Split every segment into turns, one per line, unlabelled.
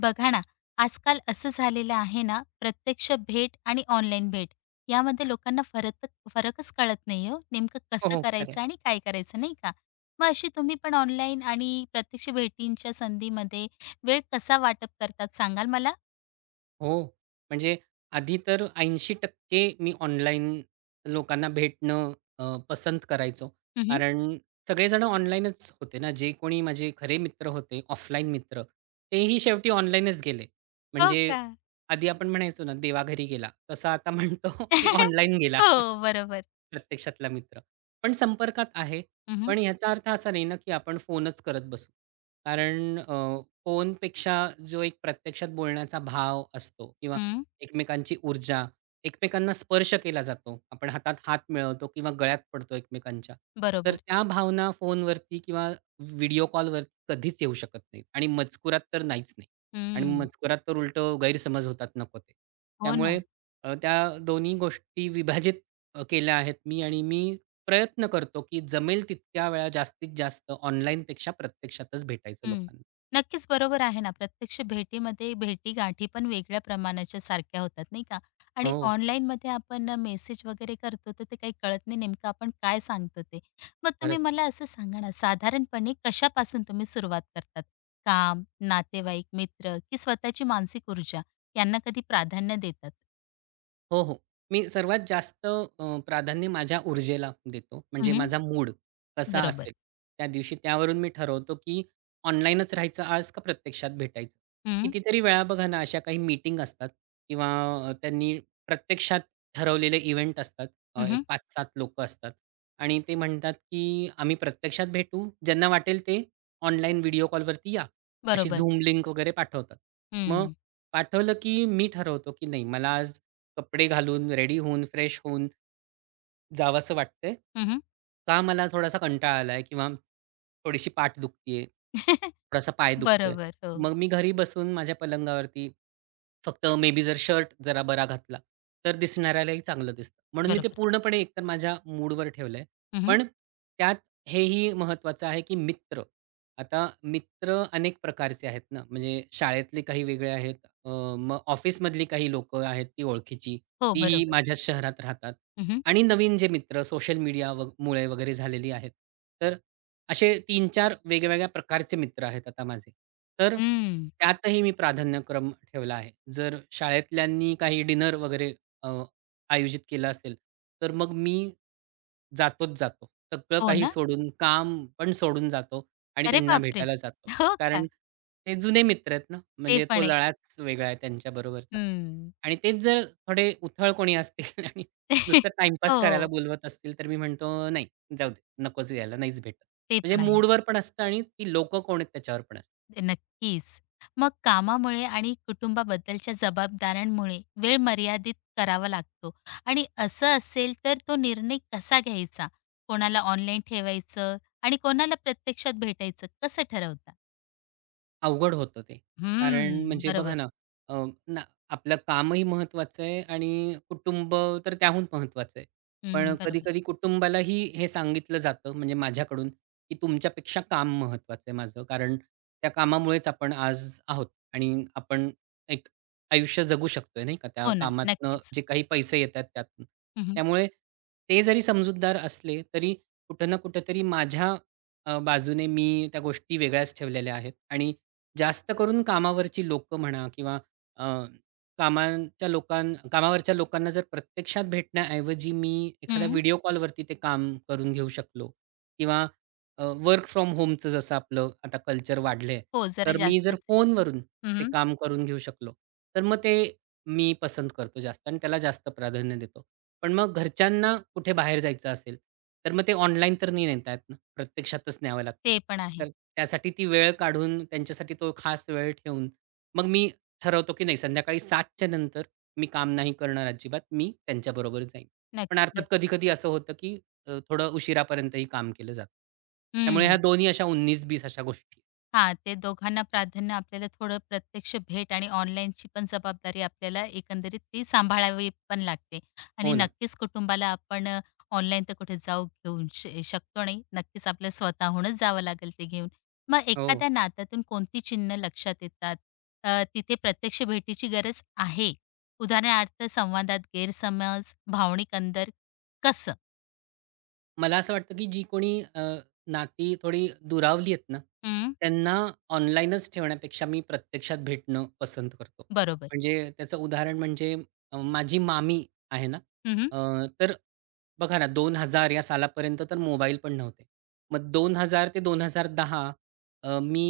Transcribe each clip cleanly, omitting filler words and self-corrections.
बघा ना, आजकाल असं झालेलं आहे ना, प्रत्यक्ष भेट आणि ऑनलाईन भेट यामध्ये लोकांना फरकच कळत नाही हो. नेमकं
हो,
कसं
हो. खरं
करायचं आणि काय करायचं नाही का? मग अशी तुम्ही पण ऑनलाईन आणि प्रत्यक्ष भेटींच्या संधीमध्ये वेळ कसा वाटप करतात सांगाल मला?
हो. म्हणजे आधी तर 80% मी ऑनलाईन लोकांना भेटणं अ, पसंत करायचो.
हं,
कारण सगळेजण ऑनलाईनच होते ना. जे कोणी माझे खरे मित्र होते, ऑफलाईन मित्र, तेही शेवटी ऑनलाईनच गेले.
हो
म्हणजे
का?
आधी आपण म्हणायचो ना, "देवाघरी गेला." तसं आता म्हणतो, की ऑनलाईन गेला.
हो, बरोबर.
प्रत्यक्षातला मित्र. पण संपर्कात आहे.
हं,
पण याचा अर्थ असा नाही ना, की आपण फोनच करत बसू. कारण फोनपेक्षा जो एक प्रत्यक्षात बोलण्याचा भाव असतो किंवा
हं.
एकमेकांची ऊर्जा, एकमेकांना स्पर्श केला जातो. आपण हातात हात मिळवतो किंवा गळ्यात पडतो एकमेकांच्या. तर
बरोबर.
त्या भावना फोनवरती किंवा व्हिडिओ कॉलवरती कधीच येऊ शकत नाहीत आणि मजकुरात तर नाहीच नाही. आणि
हं.
मजकुरात तर उलटं गैरसमज होतात नको ते.
हो
त्यामुळे
ना.
त्या दोन्ही गोष्टी विभाजित केल्या आहेत मी आणि मी प्रयत्न करतो, की जमेल तितक्या वेळा जास्तीत जास्त ऑनलाईनपेक्षा प्रत्यक्षातच भेटायचं
हं.
लोकांना.
नक्कीच बरोबर आहे ना. प्रत्यक्ष भेटीमध्ये भेटीगाठी पण वेगळ्या प्रमाणाच्या सारख्या होतात, नाही का? आणि
हो,
ऑनलाईनमध्ये आपण मेसेज वगैरे करतो, तर ते काही कळत नाही नेमकं आपण काय सांगतो ते. मग तुम्ही
खरंच.
मला असं सांगा ना, साधारणपणे कशापासून तुम्ही सुरुवात करतात? काम, नातेवाईक, मित्र की स्वतःची मानसिक ऊर्जा यांना कधी प्राधान्य देतात?
हो, हो. मी सर्वात जास्त प्राधान्य माझ्या ऊर्जेला देतो. म्हणजे
हं,
माझा मूड कसा असेल
बरोबर.
त्या दिवशी. त्यावरून मी ठरवतो, की ऑनलाईनच राहायचं आज का प्रत्यक्षात भेटायचं.
हं,
कितीतरी वेळा बघा ना, अशा काही मीटिंग असतात किंवा त्यांनी प्रत्यक्षात ठरवलेले इव्हेंट असतात. एक
हं,
5-7 लोकं असतात आणि ते म्हणतात, की आम्ही प्रत्यक्षात भेटू. ज्यांना वाटेल ते ऑनलाईन व्हिडिओ कॉलवरती या. अशी
बरोबर.
Zoom लिंक वगैरे पाठवतात. मग
हं,
पाठवलं, की मी ठरवतो, की नाही मला आज कपडे घालून, रेडी होऊन, फ्रेश होऊन जावसं वाटतंय?
हं,
का मला थोडासा कंटाळा आलाय किंवा थोडीशी पाठ दुखतीये, थोडासा पाय दुखतोय.
बरोबर. हो,
मग मी घरी बसून माझ्या पलंगावरती फक्त मे बी जर शर्ट जरा बरा घातला, तर दिसणाऱ्यालाही चांगलं दिसतं. म्हणून मी ते
बरोबर.
पूर्णपणे एकतर माझ्या मूडवर ठेवलंय.
हं,
पण त्यात हेही महत्त्वाचं आहे, की मित्र. आता मित्र अनेक प्रकारचे आहेत ना, म्हणजे शाळेतले काही वेगळे आहेत, अ, मग ऑफिसमधली काही लोकं आहेत ती ओळखीची.
हो,
तीही
बरोबर.
माझ्याच शहरात राहतात
हं,
आणि नवीन जे मित्र सोशल मीडिया मुळे वगैरे झालेली आहेत. तर असे तीन-चार वेगवेगळ्या प्रकारचे मित्र आहेत आता माझे. तर
हं.
त्यातही मी प्राधान्यक्रम ठेवला आहे. जर शाळेतल्यांनी काही डिनर वगैरे अ, आयोजित केलं असेल, तर मग मी जातोच जातो. सगळं
हो
काही
ना?
सोडून, काम पण सोडून जातो आणि
अरे
त्यांना
बापरे!
भेटायला जातो.
हो
कारण
का?
ते जुने मित्र आहेत ना,
ते
म्हणजे तो
पण आहे.
लळाच वेगळा आहे त्यांच्याबरोबरचा.
हं.
आणि तेच जर थोडे उथळ कोणी असतील आणि नुसतं टाईमपास करायला
हो,
बोलवत असतील, तर मी म्हणतो, "नाही, जाऊ दे. नकोच यायला, नाहीच भेटत."
ते
म्हणजे
पण आहे.
मूडवर पण असतं आणि ती लोकं कोण आहेत त्याच्यावर पण असतं.
नक्कीच. मग कामामुळे आणि कुटुंबाबद्दलच्या जबाबदाऱ्यांमुळे वेळ मर्यादित करावा लागतो आणि असं असेल तर तो निर्णय कसा घ्यायचा? कोणाला ऑनलाईन ठेवायचं आणि कोणाला प्रत्यक्षात भेटायचं कसं ठरवता?
अवघड होतं ते.
हं,
कारण म्हणजे बघा
बरोबर.
ना, अ, ना आपलं कामही महत्त्वाचं आहे आणि कुटुंब तर त्याहून महत्त्वाचं आहे. पण
हं, बरोबर.
कधी-कधी कुटुंबालाही हे सांगितलं जातं म्हणजे माझ्याकडून, की तुमच्यापेक्षा काम महत्त्वाचं आहे माझं. कारण त्या कामामुळेच आपण आज आहोत आणि आपण एक आयुष्य जगू शकतोय नाही का, त्या
हो ना,
कामातनं
नक्कीच.
जे काही पैसे येतात त्यातून.
हं, हं.
त्यामुळे ते जरी समजूतदार असले, तरी कुठं ना कुठेतरी माझ्या बाजूने मी त्या गोष्टी वेगळ्याच ठेवलेल्या आहेत आणि जास्त करून कामावरची लोकं म्हणा किंवा अ, कामाच्या लोकां कामावरच्या लोकांना जर प्रत्यक्षात भेटण्याऐवजी मी एखाद्या व्हिडिओ कॉलवरती ते काम करून घेऊ शकलो किंवा वर्क फ्रॉम होमचं जसं आपलं आता कल्चर वाढलंय,
हो, जरा
तर मी जर
जास्तच आहे.
फोनवरून ते
हं,
काम करून घेऊ शकलो, तर मग ते मी पसंत करतो जास्त आणि त्याला जास्त प्राधान्य देतो. पण मग घरच्यांना कुठे बाहेर जायचं असेल, तर मग ते ऑनलाईन तर नाही नेता येत प्रत्यक्षातच न्यावं लागतं.
ते पण आहे.
तर त्यासाठी ती वेळ काढून त्यांच्यासाठी तो खास वेळ ठेवून, मग मी ठरवतो की नाही संध्याकाळी 7 च्या नंतर मी काम नाही करणार अजिबात. मी त्यांच्याबरोबर जाईन. पण अर्थात
नक्कीच.
कधी-कधी असं होतं की थोडं उशिरापर्यंतही काम केलं जातं. त्यामुळे ह्या
हं.
दोन्ही अशा 19-20 अशा गोष्टी.
हां, ते दोघांना प्राधान्य आपल्याला थोडं प्रत्यक्ष भेट आणि ऑनलाईनची पण जबाबदारी आपल्याला एकंदरीत ती सांभाळावी पण लागते. आणि
हो ना.
नक्कीच कुटुंबाला आपण ऑनलाईन तर कुठे जाऊ घेऊन शकतो नाही. नक्कीच आपल्याला स्वतःहूनच जावं लागेल ते घेऊन. मग
हो.
एखाद्या नात्यातून कोणती चिन्ह लक्षात येतात? तिथे प्रत्यक्ष भेटीची गरज आहे. उदाहरणार्थ संवादात गैरसमज, भावनिक अंतर कसं?
मला असं वाटतं, की जी कोणी नाती थोडी दुरावली आहेत ना,
हं,
त्यांना ऑनलाईनच ठेवण्यापेक्षा मी प्रत्यक्षात भेटणं पसंत करतो.
बरोबर.
म्हणजे त्याचं उदाहरण म्हणजे माझी मामी आहे ना,
हं,
अ, तर बघा ना 2000 या सालापर्यंत तर मोबाईल पण नव्हते. मग 2000 ते 2010 मी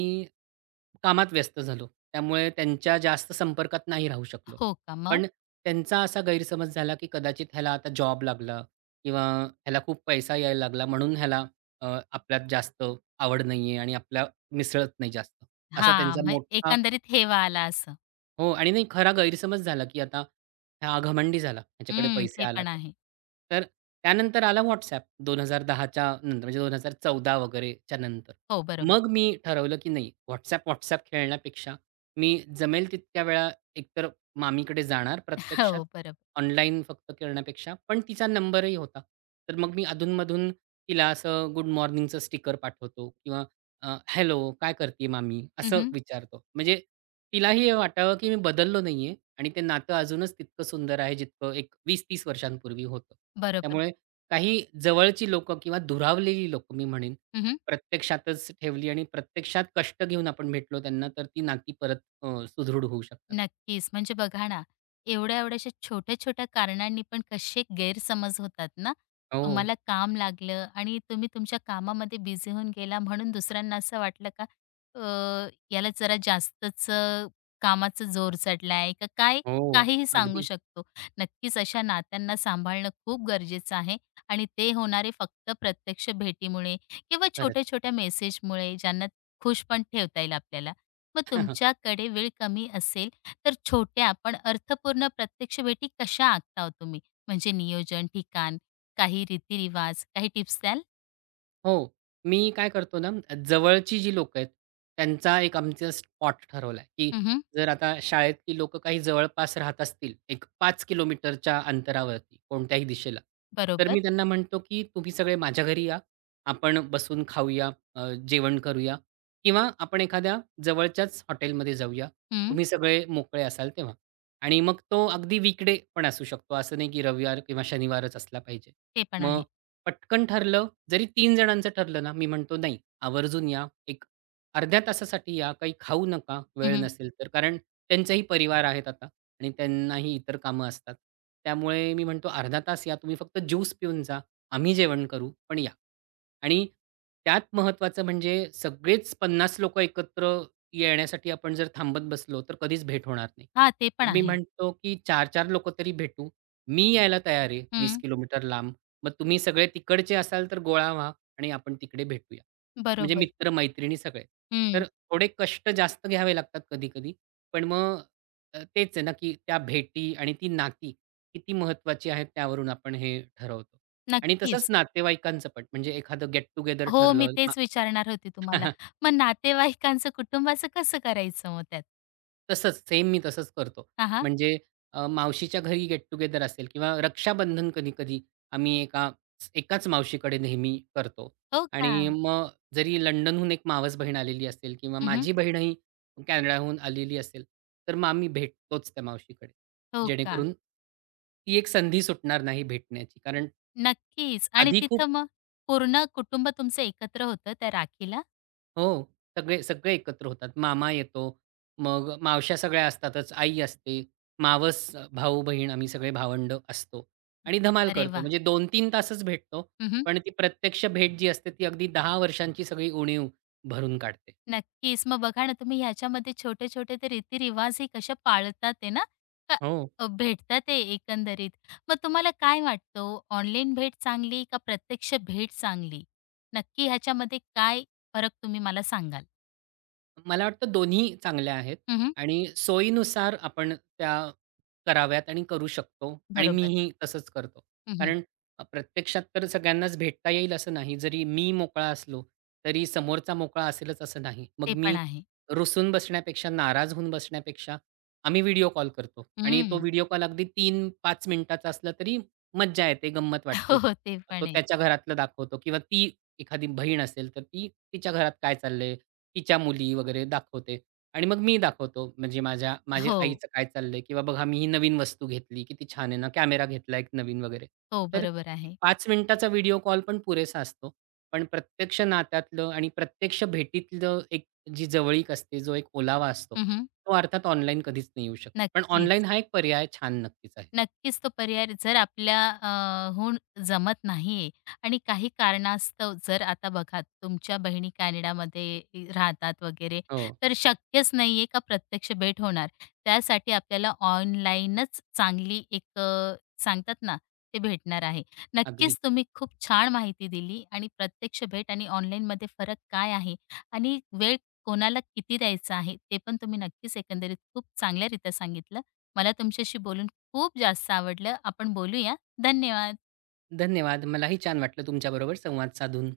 कामात व्यस्त झालो. त्यामुळे त्यांच्या जास्त संपर्कात नाही राहू शकलो.
हो का मग?
पण त्यांचा असा गैरसमज झाला, की कदाचित ह्याला आता जॉब लागला किंवा ह्याला खूप पैसा यायला लागला म्हणून ह्याला आपल्यात जास्त आवड नाहीये आणि आपल्या मिसळत नाही जास्त. असा
हां,
त्यांचा
मग
मोठा
एकंदरीत हेवा आला असं.
हो आणि नाही खरा गैरसमज झाला, की आता हा घमंडी झाला, ह्याच्याकडे
हं,
पैसे
ते
आला
पण
तर.
आहे.
तर त्यानंतर आला WhatsApp 2010च्या नंतर म्हणजे 2014 वगैरेच्या नंतर.
हो, बरोबर.
मग मी ठरवलं, की नाही WhatsApp खेळण्यापेक्षा मी जमेल तितक्या वेळा एकतर मामीकडे जाणार प्रत्यक्षात,
हो, बरोबर.
ऑनलाईन फक्त करण्यापेक्षा. पण तिचा नंबरही होता. तर मग मी अधून-मधून तिला असं गुड मॉर्निंगचं स्टिकर पाठवतो किंवा "हॅलो, काय करतीये मामी?"
हं,
असं
हं.
विचारतो. म्हणजे तिलाही हे वाटावं, की मी बदललो नाहीये आणि ते नातं अजूनच तितकं सुंदर आहे, जितकं एक 20-30 वर्षांपूर्वी होतं.
बरोबर.
त्यामुळे काही जवळची लोकं किंवा दुरावलेली लोकं मी म्हणेन, प्रत्यक्षातच ठेवली आणि प्रत्यक्षात कष्ट घेऊन आपण भेटलो त्यांना, तर ती नाती परत सुदृढ होऊ शकतात.
नक्कीच. म्हणजे बघा ना, एवढ्या-एवढ्याशा छोट्या-छोट्या कारणांनी पण कसे गैरसमज होतात ना.
हो,
तुम्हाला काम लागलं आणि तुम्ही तुमच्या कामामध्ये बिझी होऊन गेला म्हणून दुसऱ्यांना असं वाटलं का अ, याला जरा जास्तच कामाचा जोर चढलाय का काय?
हो.
काहीही सांगू
अगदी.
शकतो. नक्कीच अशा नात्यांना सांभाळणं खूप गरजेचं आहे आणि ते होणारे फक्त प्रत्यक्ष भेटीमुळे किंवा
खरंच.
छोट्या-छोट्या मेसेजमुळे ज्यांना खुश पण ठेवता येईल आपल्याला. मग तुमच्याकडे वेळ कमी असेल तर छोट्या पण अर्थपूर्ण प्रत्यक्ष भेटी कशा आखता हो तुम्ही? म्हणजे नियोजन, ठिकाण, काही रीतिरिवाज, काही टिप्स द्याल?
हो. मी काय करतो ना, जवळची जी लोकं आहेत, त्यांचा एक आमचा स्पॉट ठरवला आहे, की
हं,
जर आता शाळेतली लोक काही जवळपास राहत असतील, एक 5 किलोमीटरच्या अंतरावरती कोणत्याही दिशेला, तर
बरोबर.
मी त्यांना म्हणतो, की "तुम्ही सगळे माझ्या घरी या. आपण बसून खाऊया, जेवण करूया किंवा आपण एखाद्या जवळच्याच हॉटेलमध्ये जाऊया.
हं.
तुम्ही सगळे मोकळे असाल तेव्हा." आणि मग तो अगदी वीकडे पण असू शकतो. असं नाही, की रविवार किंवा शनिवारच असला पाहिजे.
ते पण
मग
आहे.
पटकन ठरलं, जरी तीन जणांचं ठरलं ना, मी म्हणतो नाही आवर्जून या. एक अर्ध्या तासासाठी या, काही खाऊ नका
हं,
वेळ
हं.
नसेल तर. कारण त्यांचाही परिवार आहेत आता आणि त्यांनाही इतर कामं असतात. त्यामुळे मी म्हणतो अर्धा तास या तुम्ही फक्त ज्यूस पिऊन जा. आम्ही जेवण करू, पण या. आणि त्यात महत्त्वाचं म्हणजे सगळेच 50 लोकं एकत्र येण्यासाठी आपण जर थांबत बसलो, तर कधीच भेट होणार नाही.
ते पण
मी
आहे.
म्हणतो, की 4-4 लोकं तरी भेटू. मी यायला तयार आहे 20
हं.
किलोमीटर लांब. मग तुम्ही सगळे तिकडचे असाल तर गोळा व्हा आणि आपण तिकडे भेटूया. म्हणजे
बरोबर.
मित्र-मैत्रिणी सगळे. तर
हं.
थोडे कष्ट जास्त घ्यावे लागतात कधी-कधी. पण मग तेच आहे ना, की त्या भेटी आणि ती नाती किती महत्वाची आहेत त्यावरून आपण हे ठरवतो. आणि तसंच
नक्कीच.
नातेवाईकांचं पण म्हणजे एखादं गेट टुगेदर
हो, मी
ठरलं मा-
तेच विचारणार होती तुम्हाला. मग नातेवाईकांचं, कुटुंबाचं कसं करायचं मग त्यात?
तसंच सेम मी करतो.
हां, हां.
म्हणजे मावशीच्या घरी गेट टुगेदर असेल किंवा रक्षाबंधन कधी-कधी आम्ही एकाच मावशीकडे नेहमी करतो.
हो का?
आणि मग जरी लंडनहून एक मावस बहीण आलेली असेल किंवा
हं,
माझी बहीणही कॅनडाहून आलेली असेल, तर मग आम्ही भेटतोच त्या मावशीकडे.
हो का?
जेणेकरून ती एक संधी सुटणार नाही भेटण्याची. कारण
नक्कीच. आणि
आधी खूप
तिथं मग पूर्ण कुटुंब तुमचं एकत्र होतं त्या राखीला?
हो. सगळे सगळे एकत्र होतात. मामा येतो. मग मावश्या सगळ्या असतातच. आई असते. मावस, भाऊ-बहीण आम्ही सगळे भावंड असतो आणि धमाल
अरे
करतो.
वाह!
म्हणजे 2-3 तासच भेटतो.
हं,
पण ती प्रत्यक्ष भेट जी असते ती अगदी 10 वर्षांची सगळी उणीव भरून काढते.
नक्कीच. मग बघा ना, तुम्ही ह्याच्यामध्ये छोटे-छोटे ते रीतिरिवाजही कशा पाळतात आहे ना, का
हो.
भेटतात ते एकंदरीत. मग तुम्हाला काय वाटतं हो? ऑनलाईन भेट चांगली का प्रत्यक्ष भेट चांगली? नक्की ह्याच्यामध्ये काय फरक तुम्ही मला सांगाल?
मला वाटतं दोन्ही चांगल्या आहेत
हं,
आणि सोयीनुसार आपण त्या कराव्यात आणि करू शकतो आणि
बरोबर.
मीही तसंच करतो.
हं,
कारण प्रत्यक्षात तर सगळ्यांनाच भेटता येईल असं नाही. जरी मी मोकळा असलो, तरी समोरचा मोकळा असेलच असं नाही. मग
ते
मी
पण आहे.
रुसून बसण्यापेक्षा, नाराज होऊन बसण्यापेक्षा आम्ही व्हिडिओ कॉल करतो आणि तो
हं.
व्हिडिओ कॉल अगदी 3-5 मिनिटाचा असला तरी मज्जा येते, गंमत वाटते.
हो, हो. ते
तो
पण आहे.
त्याच्या घरातलं दाखवतो किंवा ती एखादी बहीण असेल, तर ती तिच्या घरात काय चाललंय तिच्या मुली वगैरे दाखवते आणि मग मी दाखवतो. म्हणजे माझ्या माझ्या
हो.
आईचं काय चाललंय किंवा बघा मी ही नवीन वस्तू घेतली, किती छान आहे ना, कॅमेरा घेतला एक नवीन वगैरे.
हो,
तर
बरोबर आहे.
5 मिनिटाचा व्हिडिओ कॉल पण पुरेसा असतो. पण प्रत्यक्ष नात्यातलं आणि प्रत्यक्ष भेटीतलं एक जी जवळीक असते, जो एक ओलावा असतो,
हं,
तो अर्थात ऑनलाईन कधीच नाही येऊ शकत. पण ऑनलाईन
नक्कीच.
हा एक पर्याय छान नक्कीच आहे.
नक्कीच तो पर्याय जर आपल्या हून जमत नाहीये आणि काही कारणास्तव जर आता बघा तुमच्या बहिणी कॅनडामध्ये राहतात वगैरे
हो,
तर शक्यच नाहीये का प्रत्यक्ष भेट होणार त्यासाठी आपल्याला ऑनलाईनच चांगली एक सांगतात ना ते भेटणार आहे
अगदी.
नक्कीच तुम्ही खूप छान माहिती दिली आणि प्रत्यक्ष भेट आणि ऑनलाईनमध्ये फरक काय आहे आणि वेळ कोणाला किती द्यायचा आहे ते पण तुम्ही नक्कीच एकंदरीत खूप चांगल्यारीत्या सांगितलं मला तुमच्याशी बोलून खूप जास्त आवडलं. आपण बोलूया. धन्यवाद.
धन्यवाद. मलाही छान वाटलं तुमच्याबरोबर संवाद साधून.